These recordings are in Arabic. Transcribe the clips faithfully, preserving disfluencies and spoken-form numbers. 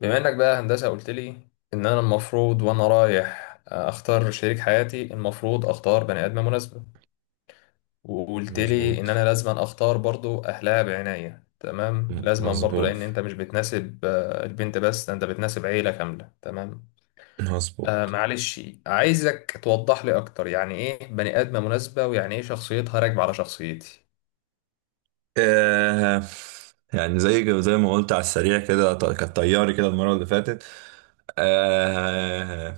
بما انك بقى هندسة قلت لي ان انا المفروض وانا رايح اختار شريك حياتي المفروض اختار بني ادمة مناسبة. وقلت لي ان انا مظبوط لازم اختار برضو اهلها بعناية. تمام، لازم برضو مظبوط لان انت مش بتناسب آه، البنت بس، ده انت بتناسب عيلة كاملة. تمام، آه مظبوط معلش. عايزك توضح لي اكتر، يعني ايه بني ادمة مناسبة، ويعني ايه شخصيتها راكبة على شخصيتي؟ آه يعني زي زي ما قلت على السريع كده، ط- كانت طياري كده المرة اللي فاتت. آه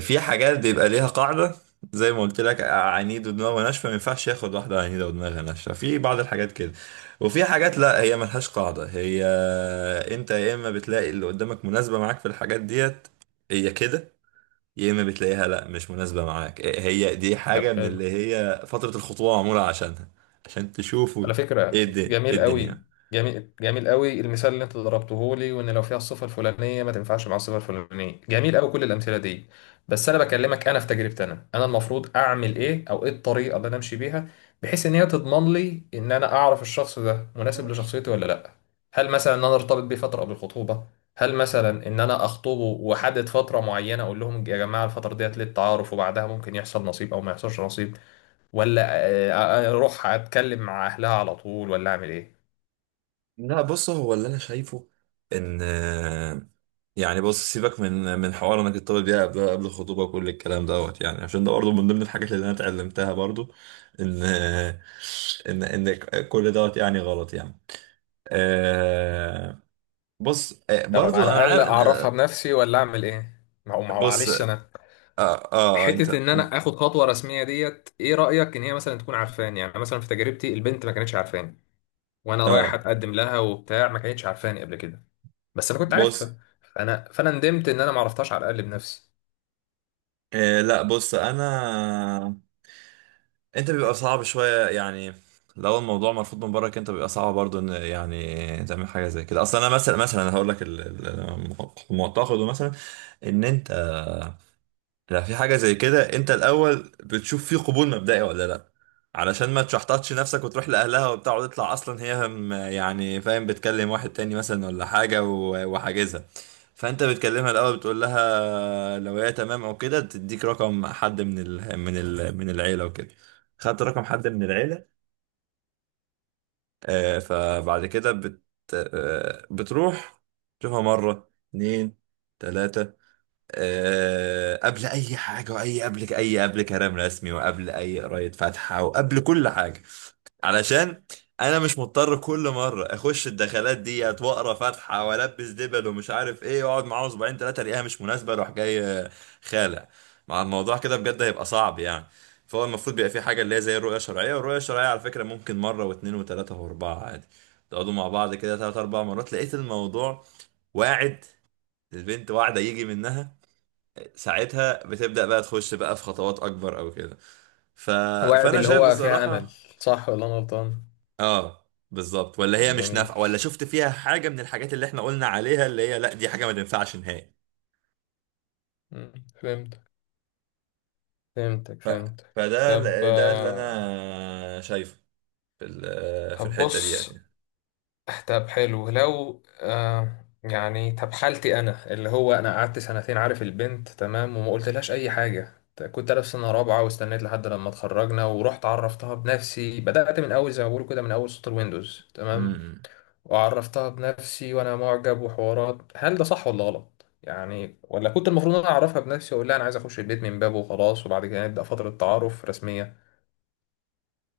في حاجات بيبقى ليها قاعدة، زي ما قلت لك، عنيد ودماغه ناشفة ما ينفعش ياخد واحدة عنيدة ودماغها ناشفة في بعض الحاجات كده. وفي حاجات لا، هي ملهاش قاعدة، هي آه، انت يا اما بتلاقي اللي قدامك مناسبة معاك في الحاجات ديت، هي كده، يا اما بتلاقيها لا، مش مناسبه معاك. إيه هي دي؟ طب حاجه من حلو. اللي هي فتره الخطوبه معموله عشانها، عشان تشوفوا على فكرة ايه الدنيا, إيه جميل قوي. الدنيا. جميل جميل قوي المثال اللي انت ضربته لي، وان لو فيها الصفة الفلانية ما تنفعش مع الصفة الفلانية. جميل قوي كل الامثلة دي. بس انا بكلمك انا في تجربتي، انا انا المفروض اعمل ايه، او ايه الطريقة اللي انا امشي بيها بحيث ان هي تضمن لي ان انا اعرف الشخص ده مناسب لشخصيتي ولا لا؟ هل مثلا ان انا ارتبط بيه فترة قبل الخطوبة؟ هل مثلا ان انا اخطبه واحدد فترة معينة اقول لهم يا جماعة الفترة ديت للتعارف، وبعدها ممكن يحصل نصيب او ما يحصلش نصيب؟ ولا آه، آه، اروح اتكلم مع اهلها على طول ولا اعمل ايه؟ لا بص، هو اللي انا شايفه ان آه، يعني بص، سيبك من من حوار انك تطلب بيها قبل قبل الخطوبه وكل الكلام دوت، يعني عشان ده برضه من ضمن الحاجات اللي انا اتعلمتها برضه، ان آه، ان ان كل دوت يعني غلط يعني. آه، بص، آه، طب برضو على انا الاقل عارف إن- اعرفها بنفسي ولا اعمل ايه؟ ما هو ما هو بص معلش اه انا اه انت حته ان انا اخد خطوه رسميه ديت، ايه رايك ان هي مثلا تكون عارفاني؟ يعني مثلا في تجربتي البنت ما كانتش عارفاني، وانا رايح اه اتقدم لها وبتاع، ما كانتش عارفاني قبل كده. بس انا كنت بص، عارفها. فانا فانا ندمت ان انا ما عرفتهاش على الاقل بنفسي. إيه لا، بص، انا انت بيبقى صعب شويه يعني. لو الموضوع مرفوض من برك، انت بيبقى صعب برضو ان يعني تعمل حاجه زي كده اصلا. انا مثلا مثلا هقول لك ال- ال- المعتقد مثلا ان انت، لا، في حاجة زي كده انت الاول بتشوف فيه قبول مبدئي ولا لا، علشان ما تشحططش نفسك وتروح لاهلها وبتاع وتطلع اصلا هي هم- يعني فاهم، بتكلم واحد تاني مثلا ولا حاجة و- وحاجزها. فانت بتكلمها الاول، بتقول لها لو هي تمام او كده تديك رقم حد من ال من ال من العيلة وكده. خدت رقم حد من العيلة، آه، فبعد كده بت آه، بتروح تشوفها مرة، اتنين، تلاتة، آه، قبل اي حاجه، واي قبل اي قبل كلام رسمي وقبل اي قرايه فاتحه وقبل كل حاجه. علشان انا مش مضطر كل مره اخش الدخلات ديت واقرا فاتحه والبس دبل ومش عارف ايه واقعد معاه اسبوعين ثلاثه الاقيها مش مناسبه اروح جاي آه، خالع مع الموضوع كده، بجد هيبقى صعب يعني. فهو المفروض بيبقى في حاجه اللي هي زي الرؤيه الشرعيه، والرؤيه الشرعيه على فكره ممكن مره واثنين وثلاثه واربعه عادي، تقعدوا مع بعض كده ثلاث اربع مرات، لقيت الموضوع واعد، البنت واعده، يجي منها، ساعتها بتبدأ بقى تخش بقى في خطوات اكبر او كده. ف... واعد فانا اللي شايف هو فيها امل، بصراحة، صح ولا انا غلطان؟ اه، بالظبط، ولا هي مش جميل. نافعة، ولا شفت فيها حاجة من الحاجات اللي احنا قلنا عليها اللي هي لا، دي حاجة ما تنفعش نهائي. مم، فهمتك. فهمتك ف... فهمتك. فده طب ال- ده اللي آه، انا شايفه في ال- في طب الحتة دي. بص. طب حلو، لو آه يعني طب حالتي انا اللي هو انا قعدت سنتين عارف البنت تمام وما قلتلهاش اي حاجه. كنت انا في سنه رابعه واستنيت لحد لما اتخرجنا ورحت عرفتها بنفسي، بدات من اول زي ما بقولوا كده من اول سطر ويندوز. تمام، يعني وعرفتها بنفسي وانا معجب وحوارات. هل ده صح ولا غلط يعني، ولا كنت المفروض انا اعرفها بنفسي واقول لها انا عايز اخش البيت من بابه وخلاص، وبعد كده نبدا فتره تعارف رسميه؟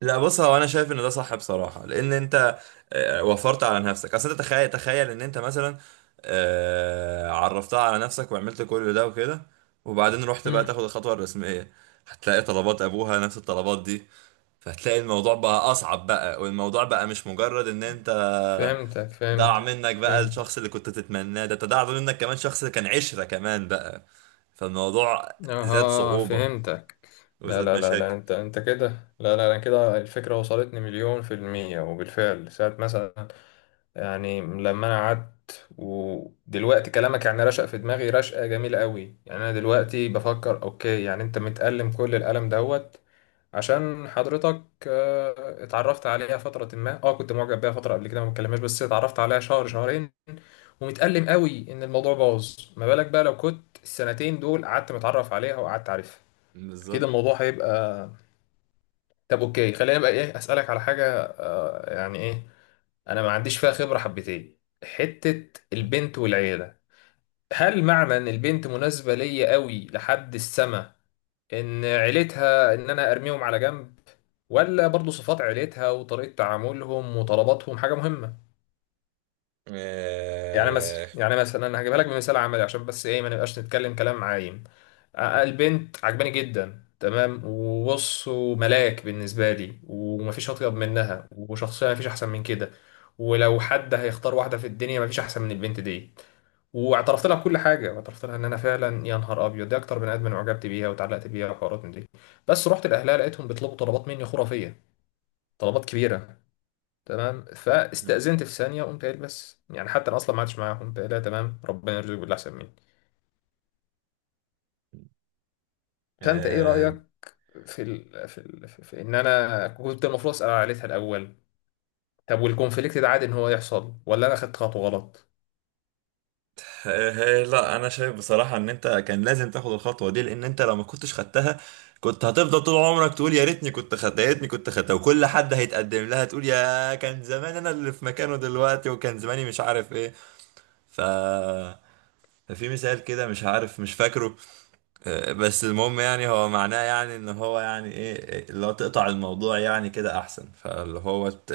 لا، بص، هو انا شايف ان ده صح بصراحه، لان انت آه، وفرت على نفسك. اصل انت تخيل، تخيل ان انت مثلا آه، عرفتها على نفسك وعملت كل ده وكده وبعدين رحت بقى امم، تاخد الخطوه الرسميه، هتلاقي طلبات ابوها نفس الطلبات دي، فهتلاقي الموضوع بقى اصعب بقى، والموضوع بقى مش مجرد ان انت فهمتك ضاع فهمتك منك بقى فهمت. الشخص اللي كنت تتمناه، ده انت ضاع منك كمان شخص كان عشره كمان بقى، فالموضوع زاد اها صعوبه فهمتك. لا وزاد لا لا لا، مشاكل. انت انت كده. لا لا، انا كده الفكره وصلتني مليون في الميه، وبالفعل ساعه مثلا. يعني لما انا قعدت ودلوقتي كلامك يعني رشق في دماغي رشقه جميله قوي، يعني انا دلوقتي بفكر اوكي. يعني انت متألم كل الألم دوت عشان حضرتك آه، اتعرفت عليها فترة. ما اه كنت معجب بيها فترة قبل كده ما اتكلمناش، بس اتعرفت عليها شهر شهرين ومتألم قوي ان الموضوع باظ. ما بالك بقى لو كنت السنتين دول قعدت متعرف عليها وقعدت عارفها. اكيد بالظبط. الموضوع هيبقى. طب اوكي، خلينا بقى ايه، اسألك على حاجة. آه، يعني ايه، انا ما عنديش فيها خبرة حبتين، حتة البنت والعيلة. هل معنى ان البنت مناسبة ليا قوي لحد السما، ان عيلتها ان انا ارميهم على جنب، ولا برضو صفات عيلتها وطريقة تعاملهم وطلباتهم حاجة مهمة؟ يعني مثلا يعني مثلا انا هجيبها لك آه، بمثال عملي عشان بس ايه ما نبقاش نتكلم كلام عايم. آه، البنت عجباني جدا، تمام، وبص وملاك بالنسبة لي، ومفيش أطيب منها، وشخصية مفيش أحسن من كده، ولو حد هيختار واحدة في الدنيا مفيش أحسن من البنت دي. واعترفت لها بكل حاجه، واعترفت لها ان انا فعلا يا نهار ابيض دي اكتر بني ادم انا اعجبت بيها واتعلقت بيها وحوارات من دي. بس رحت لاهلها لقيتهم بيطلبوا طلبات مني خرافيه، طلبات كبيره. تمام، مم. فاستاذنت في ثانيه، قمت قايل بس يعني حتى انا اصلا ما عادش معاهم، قمت قايلها تمام ربنا يرزقك باللي احسن مني. فانت ايه آه رايك في ال... في، ال... في في ان انا كنت المفروض اسال عائلتها الاول؟ طب والكونفليكت ده عادي ان هو يحصل، ولا انا خدت خطوه غلط؟ آه، لا، انا شايف بصراحه ان انت كان لازم تاخد الخطوه دي، لان انت لو ما كنتش خدتها كنت هتفضل طول عمرك تقول يا ريتني كنت خدتها، يا ريتني كنت خدتها، وكل حد هيتقدم لها تقول يا كان زمان انا اللي في مكانه دلوقتي وكان زماني مش عارف ايه. ف ففي مثال كده مش عارف، مش فاكره، بس المهم يعني، هو معناه يعني ان هو يعني ايه اللي هو تقطع الموضوع يعني كده احسن، فاللي هو ت-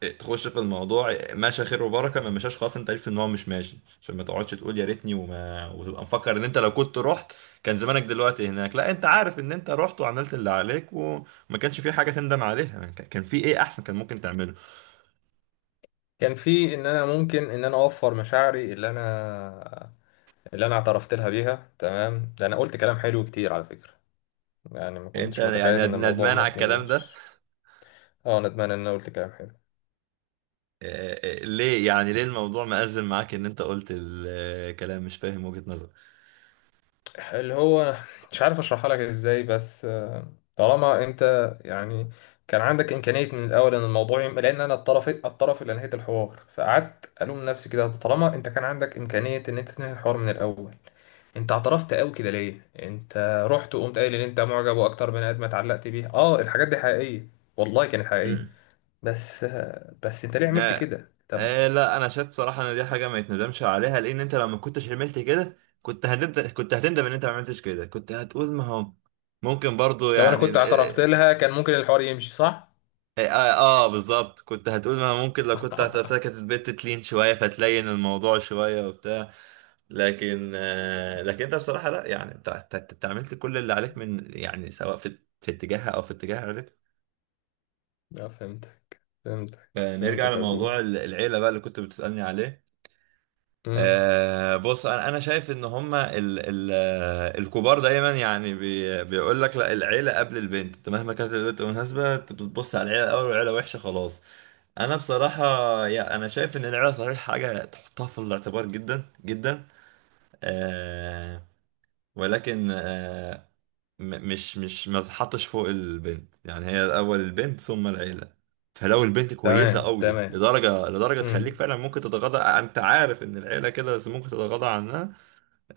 ت- تخش في الموضوع، ماشي خير وبركه، ما مشاش خلاص انت عارف ان هو مش ماشي، عشان ما تقعدش تقول يا ريتني وما وتبقى مفكر ان انت لو كنت رحت كان زمانك دلوقتي هناك، لا، انت عارف ان انت رحت وعملت اللي عليك وما كانش في حاجه تندم عليها. كان كان في ايه احسن كان ممكن تعمله؟ كان في ان انا ممكن ان انا اوفر مشاعري اللي انا اللي انا اعترفت لها بيها. تمام، ده انا قلت كلام حلو كتير على فكرة. يعني ما انت كنتش متخيل يعني ان ند- الموضوع ندمان على ممكن الكلام يبوظ. ده؟ اه ندمان ان انا قلت كلام حلو. آه، آه، ليه يعني؟ ليه الموضوع مأزم معاك ان انت قلت الكلام؟ مش فاهم وجهة اللي هو مش عارف اشرحها لك ازاي، بس طالما انت يعني كان عندك امكانية من الاول ان الموضوع يم... لان انا الطرف، الطرف اللي انهيت الحوار، فقعدت الوم نفسي كده. طالما انت كان عندك امكانية ان انت تنهي الحوار من الاول، انت اعترفت قوي كده ليه؟ انت رحت وقمت قايل ان انت معجب واكتر بني ادم اتعلقت بيه. اه الحاجات دي حقيقية، والله كانت حقيقية. نظرك. بس، بس انت ليه عملت آه. كده طب؟ آه لا، انا شايف صراحه ان دي حاجه ما يتندمش عليها، لان انت لو ما كنتش عملت كده كنت هتندم، كنت هتندم ان انت ما عملتش كده، كنت هتقول ما هو ممكن برضو لو انا يعني كنت ال- اعترفت اه, لها كان ممكن الحوار يمشي صح؟ آه, آه آه، آه، بالظبط، كنت هتقول ما هو ممكن لو كنت هتعتبر كانت البت تلين شويه فتلين الموضوع شويه وبتاع. لكن آه لكن انت بصراحه لا، يعني انت انت انت- انت عملت كل اللي عليك من يعني، سواء في في اتجاهها او في اتجاه عيلتها. اه فهمتك فهمتك آه، نرجع فهمتك يا برو. لموضوع ال- العيله بقى اللي كنت بتسالني عليه. امم. آه بص، انا أنا شايف ان هما ال ال آه، الكبار دايما يعني بي بيقول لك لا، العيله قبل البنت، انت مهما كانت البنت مناسبه انت بتبص على العيله الاول، والعيله وحشه خلاص. انا بصراحه، يا انا شايف ان العيله صحيح حاجه تحطها في الاعتبار جدا جدا، آه ولكن آه، م- مش مش ما تتحطش فوق البنت، يعني هي الاول البنت ثم العيله. فلو البنت كويسه تمام قوي تمام. لدرجه لدرجه تخليك امم. فعلا ممكن تتغاضى، انت عارف ان العيله كده بس ممكن تتغاضى عنها،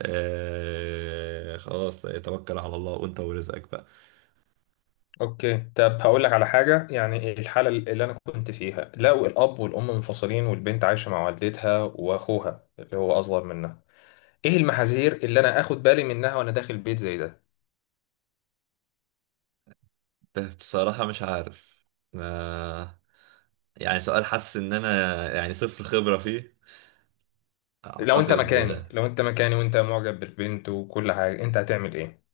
آه خلاص توكل على الله وانت ورزقك بقى. اوكي، طب هقول لك على حاجه. يعني الحاله اللي انا كنت فيها، لو الاب والام منفصلين والبنت عايشه مع والدتها واخوها اللي هو اصغر منها، ايه المحاذير اللي انا اخد بالي منها وانا داخل بيت زي ده؟ بصراحه مش عارف، آه يعني سؤال حاسس ان انا يعني صفر خبره فيه. لو انت اعتقد مكاني، آه، لو انت مكاني وانت معجب بالبنت وكل حاجه، انت هتعمل ايه؟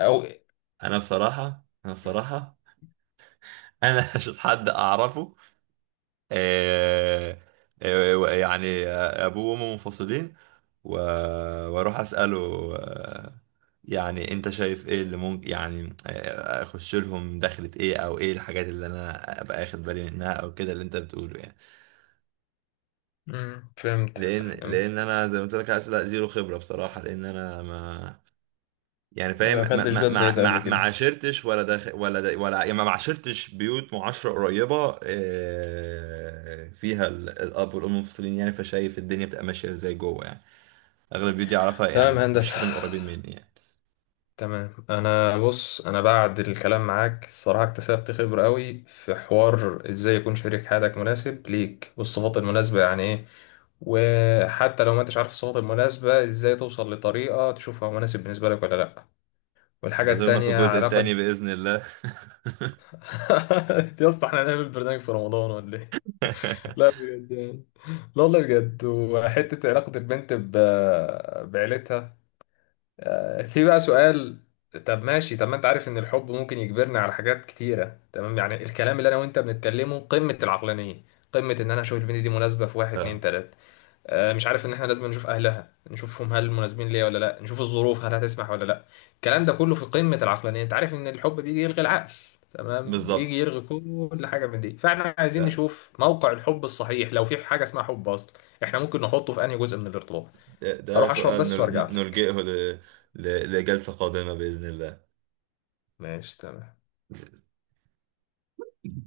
او انا بصراحه، انا بصراحه انا مش حد اعرفه آه، آه، يعني ابوه وامه منفصلين و- واروح اساله، آه، يعني انت شايف ايه اللي ممكن يعني آه، اخش لهم دخلة ايه، او ايه الحاجات اللي انا ابقى اخد بالي منها او كده، اللي انت بتقوله يعني. مم. فهمتك لان لان فهمتك. انا زي ما قلت لك اسئله زيرو خبره بصراحه، لان انا ما يعني فاهم، ما ما دخلتش ما باب زي ما ده قبل ما ما كده. عاشرتش ولا داخل ولا دا ولا يعني ما عاشرتش بيوت معاشرة قريبة آه، فيها ال- الأب والأم منفصلين يعني، فشايف الدنيا بتبقى ماشية ازاي جوه يعني. أغلب البيوت دي أعرفها، تمام يعني مفيش هندسة. حد من القريبين مني يعني. تمام، انا بص انا بعد الكلام معاك الصراحة اكتسبت خبرة قوي في حوار ازاي يكون شريك حياتك مناسب ليك، والصفات المناسبة يعني ايه، وحتى لو ما انتش عارف الصفات المناسبة ازاي توصل لطريقة تشوفها مناسب بالنسبة لك ولا لا. والحاجة انتظرونا في التانية الجزء علاقة التاني بإذن الله. يا اسطى، احنا هنعمل برنامج في رمضان ولا ايه؟ لا بجد يعني، لا والله بجد. وحتة علاقة البنت ب... بعيلتها. آه، في بقى سؤال. طب ماشي، طب ما انت عارف ان الحب ممكن يجبرنا على حاجات كتيرة. تمام، يعني الكلام اللي انا وانت بنتكلمه قمة العقلانية، قمة ان انا اشوف البنت دي مناسبة في واحد اتنين آه، تلاتة، آه، مش عارف ان احنا لازم نشوف اهلها نشوفهم هل مناسبين ليا ولا لا، نشوف الظروف هل هتسمح ولا لا. الكلام ده كله في قمة العقلانية. انت عارف ان الحب بيجي يلغي العقل، تمام يجي بالظبط. يلغي كل حاجة من دي. فاحنا عايزين ده نشوف موقع الحب الصحيح، لو في حاجة اسمها حب اصلا، احنا ممكن نحطه في انهي جزء من الارتباط. ده ده اروح اشرب سؤال بس وارجع نل- لك. نلجئه ل- ل- لجلسة قادمة بإذن الله. ماشي تمام